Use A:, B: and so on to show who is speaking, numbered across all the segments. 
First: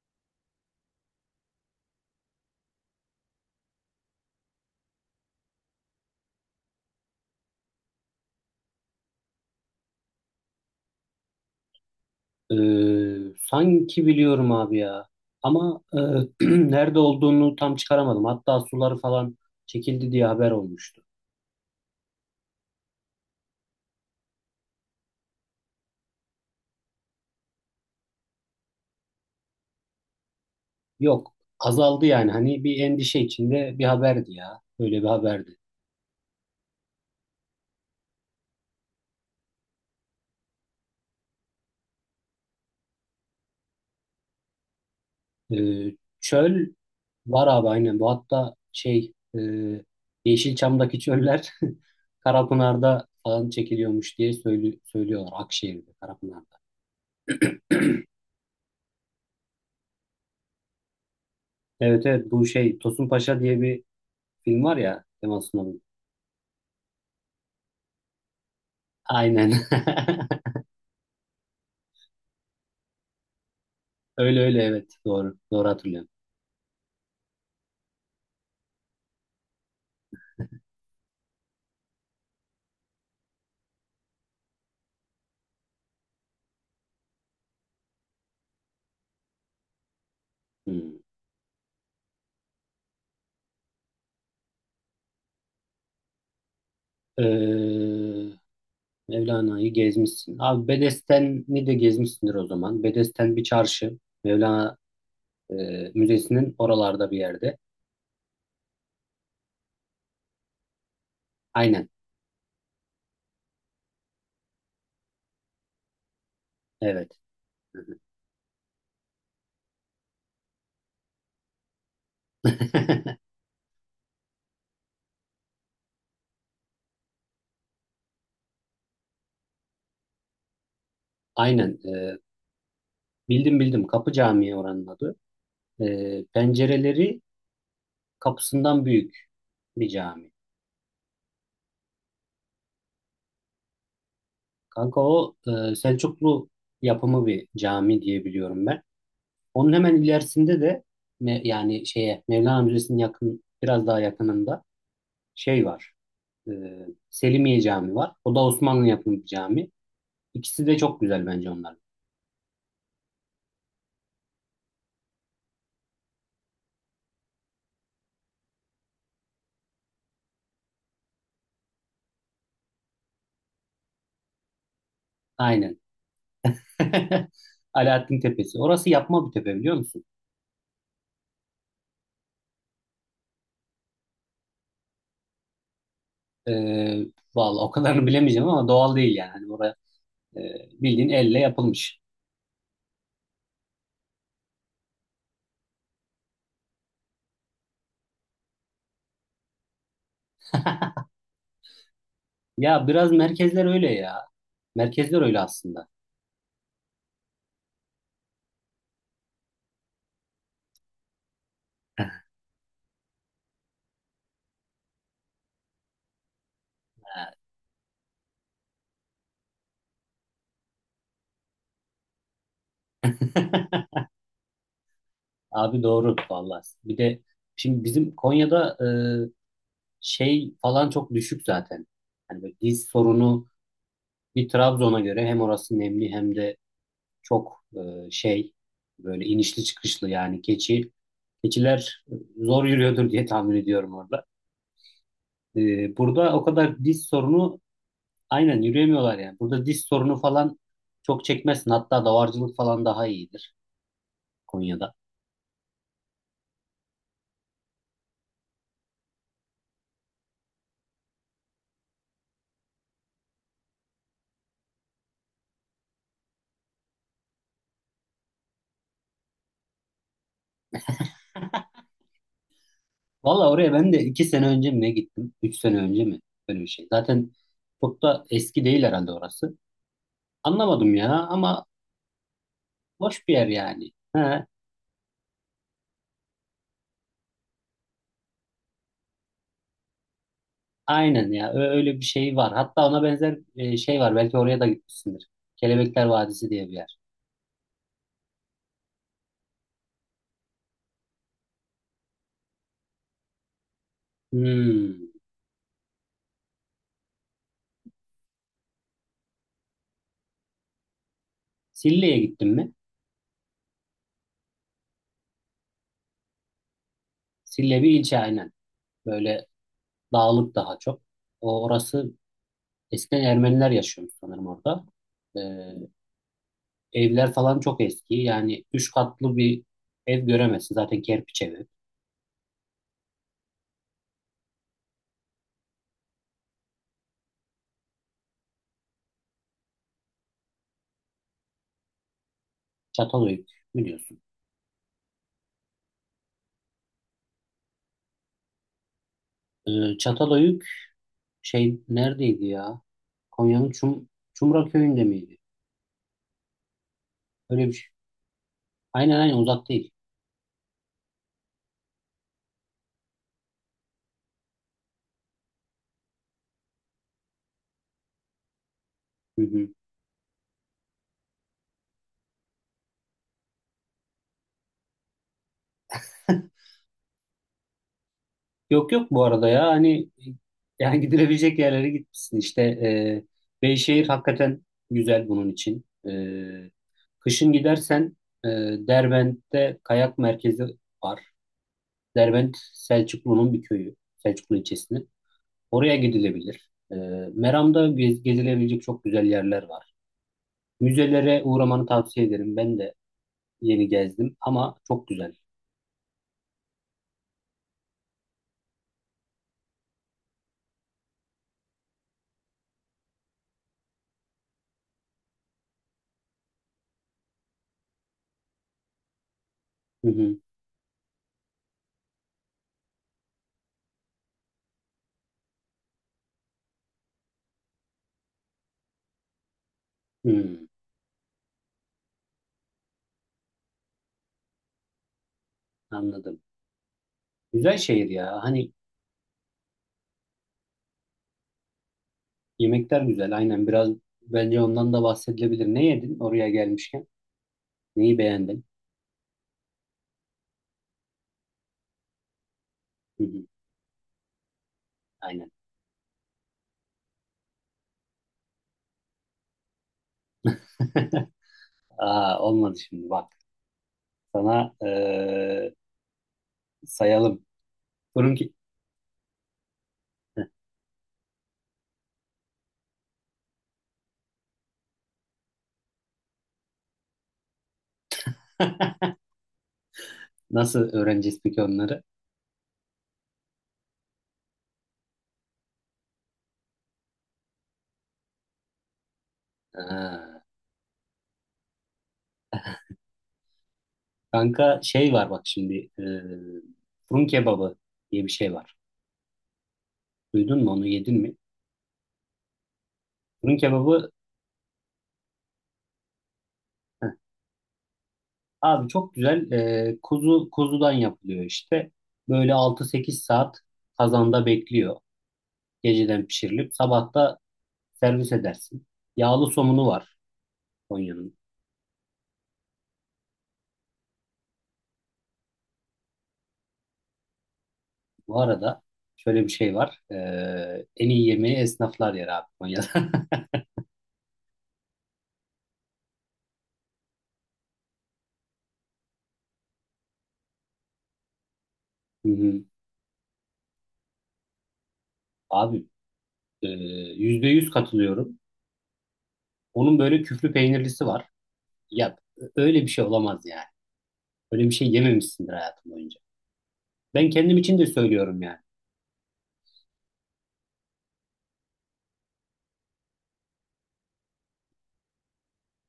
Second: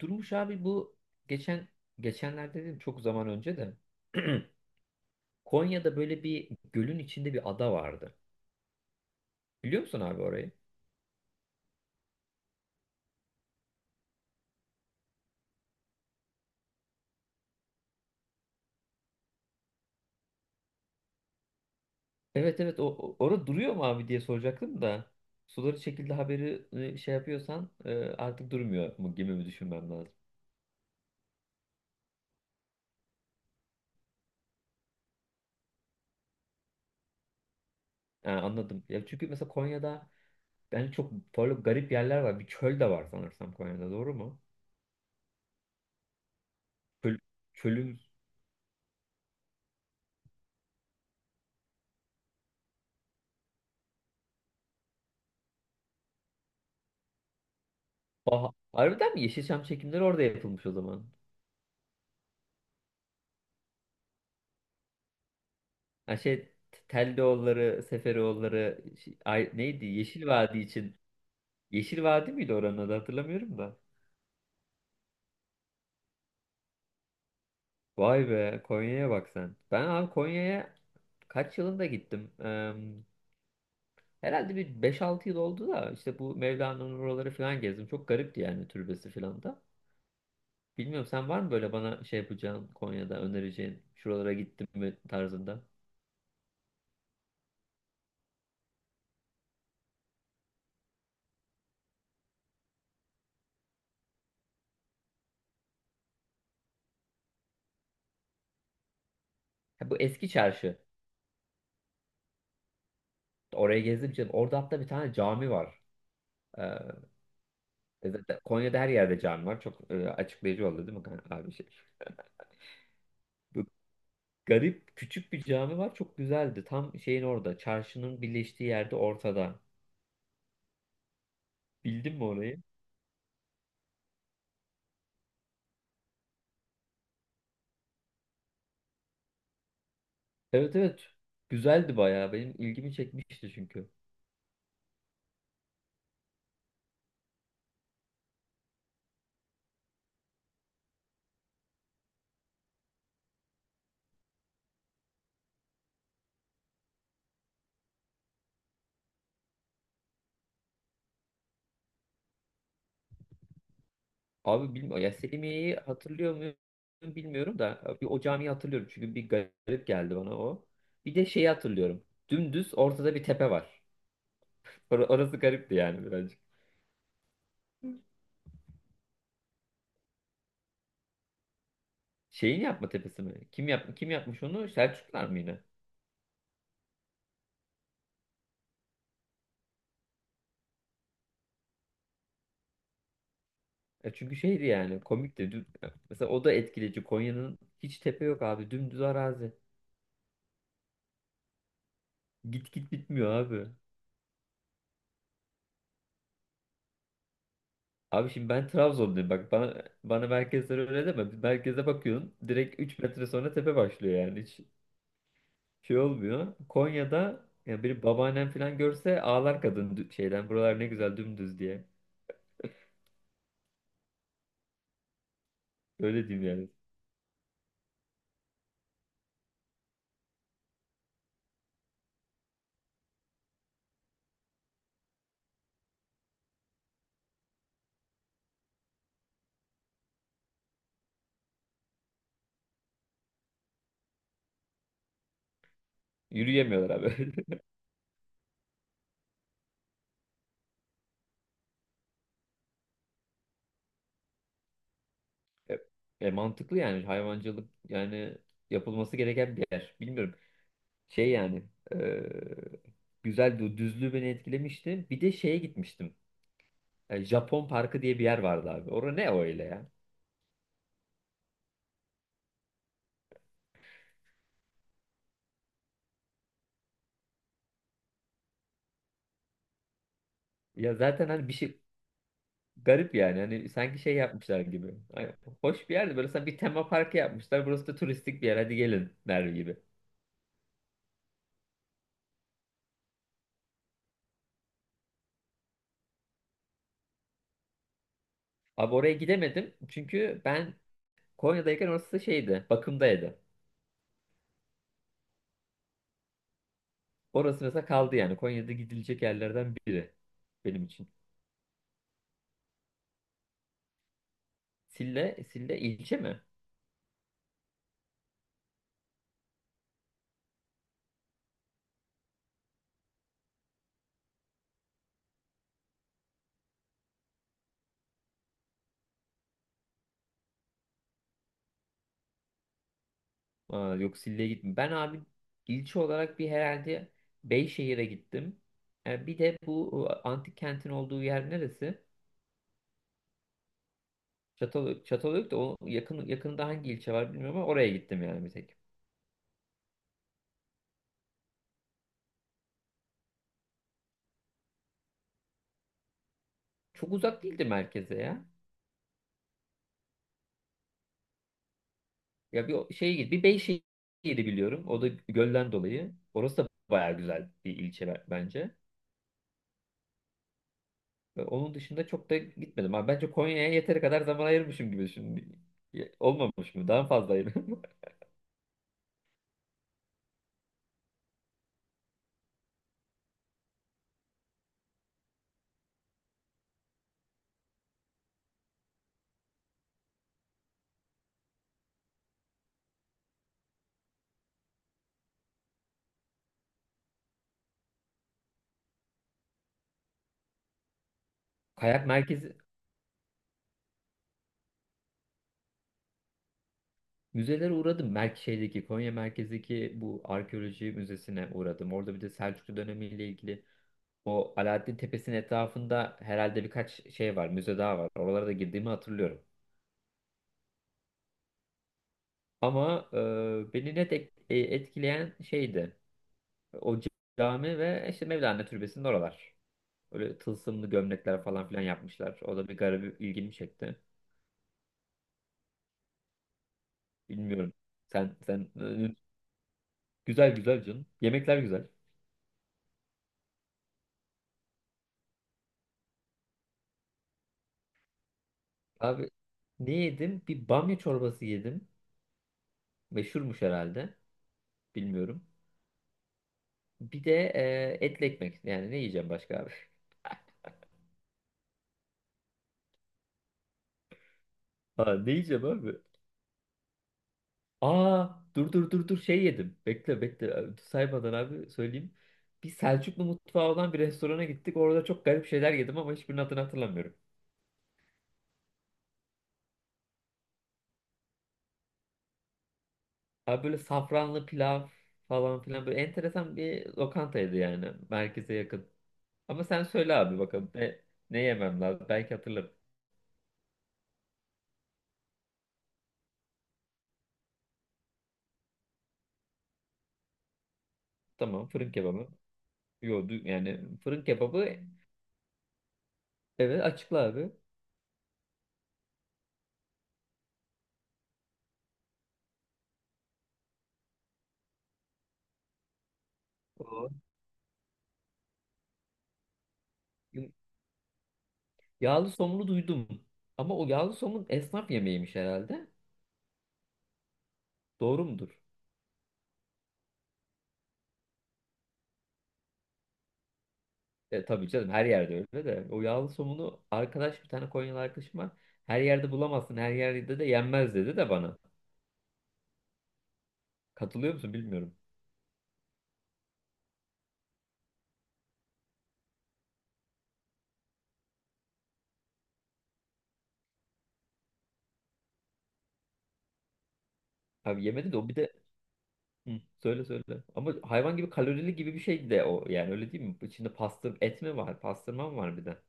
A: Durmuş abi bu geçen geçenlerde dedim, çok zaman önce de Konya'da böyle bir gölün içinde bir ada vardı. Biliyor musun abi orayı?
B: Sanki biliyorum abi ya. Ama e, nerede olduğunu tam çıkaramadım. Hatta suları falan çekildi diye haber olmuştu.
A: Evet, evet, orada duruyor mu abi diye soracaktım da suları çekildi haberi şey yapıyorsan artık durmuyor mu gibi mi düşünmem lazım.
B: Yok, azaldı yani. Hani bir endişe içinde bir haberdi ya. Böyle bir haberdi.
A: Ha, anladım. Ya çünkü mesela Konya'da yani çok böyle garip yerler var. Bir çöl de var sanırsam Konya'da, doğru mu?
B: Çöl
A: Çöl,
B: var abi aynen.
A: çölüm.
B: Bu hatta şey e, Yeşilçam'daki çöller Karapınar'da falan çekiliyormuş diye söylüyorlar. Akşehir'de, Karapınar'da.
A: Aha, harbiden mi? Yeşilçam çekimleri orada yapılmış o zaman.
B: Evet evet, bu şey Tosun Paşa diye bir film var ya, Kemal Sunal'ın.
A: Ha, şey, Teldeoğulları, Seferoğulları şey, ay,
B: Aynen.
A: neydi? Yeşil Vadi için. Yeşil Vadi miydi oranın adı, hatırlamıyorum da.
B: Öyle öyle, evet doğru. Doğru hatırlıyorum.
A: Vay be, Konya'ya bak sen. Ben abi Konya'ya kaç yılında gittim? Herhalde bir beş altı yıl oldu da işte bu Mevlana'nın oraları falan gezdim. Çok garipti yani türbesi falan da.
B: Hmm.
A: Bilmiyorum, sen var mı böyle bana şey yapacağın, Konya'da önereceğin, şuralara gittim mi tarzında?
B: Ee, Mevlana'yı gezmişsin. Abi Bedesten'i de gezmişsindir o zaman. Bedesten bir çarşı. Mevlana Müzesi'nin oralarda bir yerde.
A: Ha, bu eski çarşı.
B: Aynen.
A: Oraya gezdim canım. Orada hatta bir tane cami var.
B: Evet.
A: E zaten Konya'da her yerde cami var. Çok açıklayıcı oldu değil mi kan- abi şey? Bu garip küçük bir cami var. Çok güzeldi. Tam şeyin orada. Çarşının birleştiği yerde ortada.
B: Aynen.
A: Bildin mi orayı?
B: Bildim bildim. Kapı Camii oranın adı. Pencereleri kapısından büyük bir cami.
A: Evet, evet. Güzeldi bayağı. Benim ilgimi çekmişti çünkü.
B: Kanka o Selçuklu yapımı bir cami diye biliyorum ben. Onun hemen ilerisinde de yani şeye, Mevlana Müzesi'nin yakın biraz daha yakınında şey var. E, Selimiye Camii var. O da Osmanlı yapımı bir cami. İkisi de çok güzel bence onlar.
A: Abi bilmiyorum. Ya Selimiye'yi hatırlıyor muyum bilmiyorum da. Bir o camiyi hatırlıyorum. Çünkü bir garip geldi bana o. Bir de şeyi hatırlıyorum. Dümdüz ortada bir tepe var. Orası garipti
B: Aynen.
A: yani birazcık.
B: Alaaddin Tepesi. Orası yapma bir tepe, biliyor musun?
A: Şeyin yapma tepesi mi? Kim yapmış onu? Selçuklar mı yine?
B: E, Vallahi o kadarını bilemeyeceğim ama doğal değil yani. Hani oraya e, bildiğin elle yapılmış.
A: E çünkü şeydi yani komikti. Düm- Mesela o da etkileyici. Konya'nın hiç tepe yok abi. Dümdüz arazi. Git
B: Ya
A: git
B: biraz
A: bitmiyor
B: merkezler
A: abi.
B: öyle ya. Merkezler öyle aslında.
A: Abi şimdi ben Trabzonluyum. Bak bana merkezler öyle deme. Merkeze bakıyorsun. Direkt 3 metre sonra tepe başlıyor yani. Hiç şey olmuyor. Konya'da ya bir babaannem falan görse ağlar kadın dü- şeyden. Buralar ne güzel dümdüz diye.
B: Abi doğru
A: Öyle diyeyim
B: vallahi.
A: yani.
B: Bir de şimdi bizim Konya'da şey falan çok düşük zaten. Hani böyle diz sorunu bir Trabzon'a göre, hem orası nemli hem de çok şey, böyle inişli çıkışlı yani, keçiler zor yürüyordur diye tahmin ediyorum orada. Burada o kadar
A: Yürüyemiyorlar
B: diz
A: abi.
B: sorunu, aynen yürüyemiyorlar yani. Burada diz sorunu falan çok çekmezsin. Hatta davarcılık falan daha iyidir Konya'da.
A: E, mantıklı yani hayvancılık yani yapılması gereken bir yer. Bilmiyorum. Şey yani, e, güzel bir düzlüğü beni etkilemişti. Bir de şeye gitmiştim. E, Japon Parkı diye bir yer vardı abi. Orada ne öyle ya?
B: Valla oraya ben de 2 sene önce mi ne gittim? 3 sene önce mi? Böyle bir şey. Zaten çok da eski değil herhalde orası. Anlamadım
A: Ya
B: ya
A: zaten hani bir
B: ama
A: şey garip
B: boş bir
A: yani.
B: yer
A: Hani
B: yani.
A: sanki şey
B: Ha,
A: yapmışlar gibi. Hani hoş bir yerdi. Böyle sanki bir tema parkı yapmışlar. Burası da turistik bir yer. Hadi gelin der gibi.
B: aynen ya. Öyle bir şey var. Hatta ona benzer şey var. Belki oraya da gitmişsindir. Kelebekler Vadisi diye bir yer.
A: Abi oraya gidemedim. Çünkü ben Konya'dayken orası da şeydi. Bakımdaydı.
B: Hmm.
A: Orası mesela kaldı yani. Konya'da gidilecek yerlerden biri benim için.
B: Sille'ye gittin mi?
A: Sille, Sille ilçe mi?
B: Sille bir ilçe aynen. Böyle dağlık daha çok. Orası eskiden Ermeniler yaşıyormuş sanırım orada. Ee, Evler falan çok eski. Yani 3 katlı bir ev göremezsin. Zaten kerpiç evi.
A: Aa, yok, Sille'ye gittim. Ben abi ilçe olarak bir herhalde Beyşehir'e gittim. E, bir de bu antik kentin olduğu yer neresi?
B: Çatalhöyük biliyorsun.
A: Çatalhöyük. Çatalhöyük de o yakın, yakında hangi ilçe var bilmiyorum ama oraya gittim yani bir tek.
B: Çatalhöyük şey neredeydi ya? Konya'nın Çumra köyünde miydi?
A: Çok uzak değildi
B: Öyle bir şey.
A: merkeze ya.
B: Aynen aynen, uzak değil.
A: Ya bir o- şeye git. Bir Beyşehir'i biliyorum. O da gölden dolayı. Orası da baya güzel bir ilçe be- bence.
B: Hı hı.
A: Ve onun dışında çok da gitmedim. Abi bence Konya'ya yeteri kadar zaman ayırmışım gibi şimdi. Olmamış mı? Daha fazla ayırdım.
B: Yok yok, bu arada ya hani, yani gidilebilecek yerlere gitmişsin işte. Beyşehir hakikaten güzel bunun için. Kışın gidersen e, Derbent'te kayak merkezi var. Derbent Selçuklu'nun bir köyü, Selçuklu ilçesinin. Oraya gidilebilir. Meram'da gezilebilecek çok güzel yerler var. Müzelere uğramanı
A: Kayak
B: tavsiye
A: merkezi.
B: ederim. Ben de yeni gezdim ama çok güzel.
A: Müzelere uğradım. Merk şeydeki, Konya merkezdeki bu arkeoloji müzesine uğradım. Orada bir de Selçuklu dönemiyle ilgili o Alaaddin Tepesi'nin etrafında herhalde birkaç şey var, müze daha var. Oralara da girdiğimi hatırlıyorum.
B: Hı hı.
A: Ama beni net ek- etkileyen şeydi. O cami ve işte Mevlana Türbesi'nin oralar. Öyle
B: Hı,
A: tılsımlı gömlekler falan filan yapmışlar. O da bir garip ilgimi çekti.
B: anladım.
A: Bilmiyorum.
B: Güzel şehir
A: Sen
B: ya.
A: sen
B: Hani
A: e, güzel güzel canım. Yemekler güzel.
B: yemekler güzel. Aynen, biraz bence ondan da bahsedilebilir. Ne yedin oraya gelmişken? Neyi beğendin?
A: Abi ne yedim? Bir bamya çorbası yedim.
B: Hı hı,
A: Meşhurmuş herhalde. Bilmiyorum.
B: aynen.
A: Bir de etli ekmek. Yani ne yiyeceğim başka abi?
B: Aa, olmadı şimdi bak. Sana
A: Ha, ne yiyeceğim abi?
B: sayalım.
A: Aa,
B: Durun ki
A: dur, şey yedim. Bekle, saymadan abi söyleyeyim. Bir Selçuklu mutfağı olan bir restorana gittik. Orada çok garip şeyler yedim ama hiçbirinin adını hatırlamıyorum.
B: nasıl öğreneceğiz peki onları?
A: Abi böyle safranlı pilav falan filan, böyle enteresan bir lokantaydı yani. Merkeze yakın. Ama sen söyle abi
B: Aa,
A: bakalım ne yemem lazım. Belki hatırlarım.
B: kanka şey var bak şimdi. Fırın kebabı diye bir şey var. Duydun mu, onu yedin mi?
A: Tamam, fırın kebabı. Yo, du-
B: Fırın
A: yani
B: kebabı.
A: fırın kebabı. Evet, açıkla abi.
B: Abi çok güzel, kuzudan yapılıyor işte. Böyle 6-8 saat kazanda bekliyor. Geceden pişirilip
A: O.
B: sabah da servis edersin. Yağlı somunu var Konya'nın.
A: Yağlı somunu duydum. Ama o yağlı somun esnaf yemeğiymiş herhalde. Doğru
B: Bu
A: mudur?
B: arada şöyle bir şey var. En iyi yemeği esnaflar yer abi Konya'da.
A: E, tabii canım, her yerde öyle de. O yağlı somunu arkadaş, bir tane Konyalı arkadaşım var. Her yerde bulamazsın. Her yerde de yenmez dedi de bana.
B: Hı hı.
A: Katılıyor musun bilmiyorum.
B: Abi, e, %100 katılıyorum. Onun böyle küflü peynirlisi var. Ya öyle bir şey olamaz yani. Öyle bir şey yememişsindir hayatım boyunca. Ben kendim için
A: Abi
B: de
A: yemedi de o bir
B: söylüyorum
A: de.
B: yani.
A: Hı, söyle söyle. Ama hayvan gibi kalorili gibi bir şey de o. Yani öyle değil mi? İçinde pastır et mi var? Pastırma mı var bir de?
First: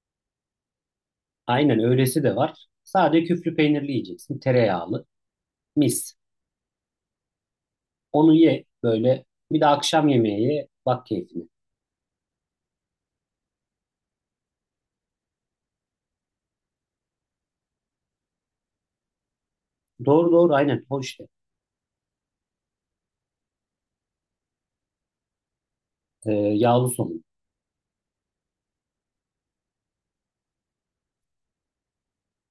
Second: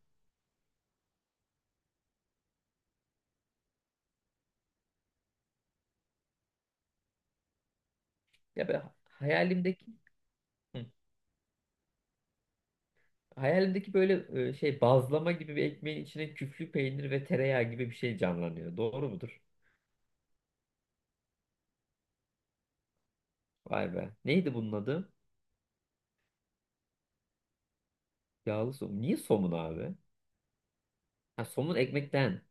B: Aynen, öylesi de var. Sadece küflü peynirli yiyeceksin. Tereyağlı. Mis. Onu ye
A: Ya ben
B: böyle. Bir de
A: hayalimdeki.
B: akşam yemeği ye.
A: Hı.
B: Bak keyfine.
A: Hayalimdeki böyle, şey, bazlama gibi bir ekmeğin içine küflü peynir ve tereyağı gibi bir şey canlanıyor. Doğru mudur?
B: Doğru doğru aynen. O işte.
A: Vay be. Neydi bunun adı?
B: Yağlı somun.
A: Yağlı somun. Niye somun abi? Ha, somun ekmekten.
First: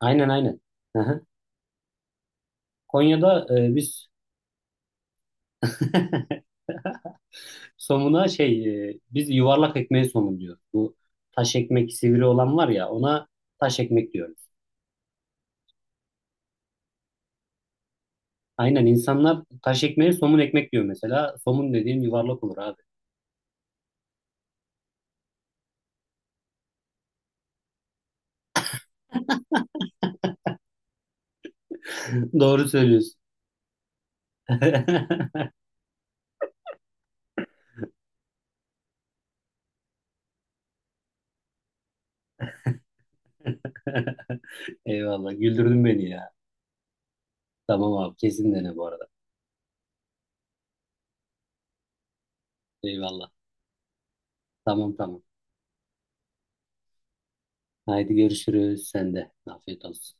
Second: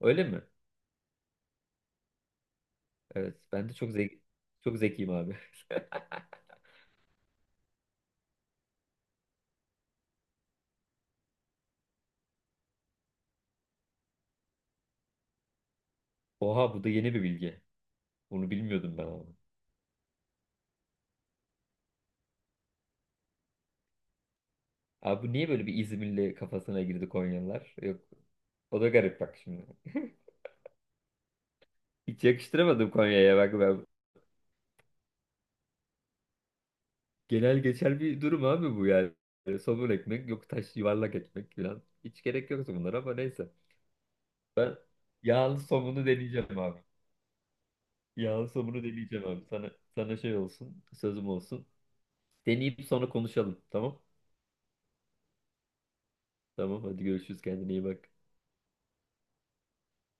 A: Öyle mi?
B: aynen. Hı hı.
A: Evet.
B: Konya'da
A: Ben de çok
B: biz
A: zeki, çok zekiyim abi.
B: somuna şey, biz yuvarlak ekmeğe somun diyoruz. Bu taş ekmek, sivri olan var ya, ona taş ekmek diyoruz.
A: Oha, bu da yeni bir bilgi. Bunu
B: Aynen,
A: bilmiyordum ben abi.
B: insanlar taş ekmeğe somun ekmek diyor mesela. Somun dediğin yuvarlak olur abi.
A: Abi bu niye böyle bir İzmirli kafasına girdi Konyalılar? Yok. O da garip bak şimdi. Hiç
B: Doğru
A: yakıştıramadım
B: söylüyorsun.
A: Konya'ya, bak ben. Genel geçer bir durum abi bu yani. Yani somun ekmek yok, taş, yuvarlak ekmek falan. Hiç gerek yok bunlara ama neyse.
B: Eyvallah.
A: Yağlı
B: Güldürdün
A: somunu
B: beni ya.
A: deneyeceğim abi.
B: Tamam abi.
A: Yağlı
B: Kesin dene
A: somunu
B: bu arada.
A: deneyeceğim abi. Sana şey olsun, sözüm olsun. Deneyip sonra
B: Eyvallah.
A: konuşalım. Tamam?
B: Tamam tamam.
A: Tamam, hadi görüşürüz, kendine iyi bak.
B: Haydi görüşürüz. Sen de. Afiyet olsun.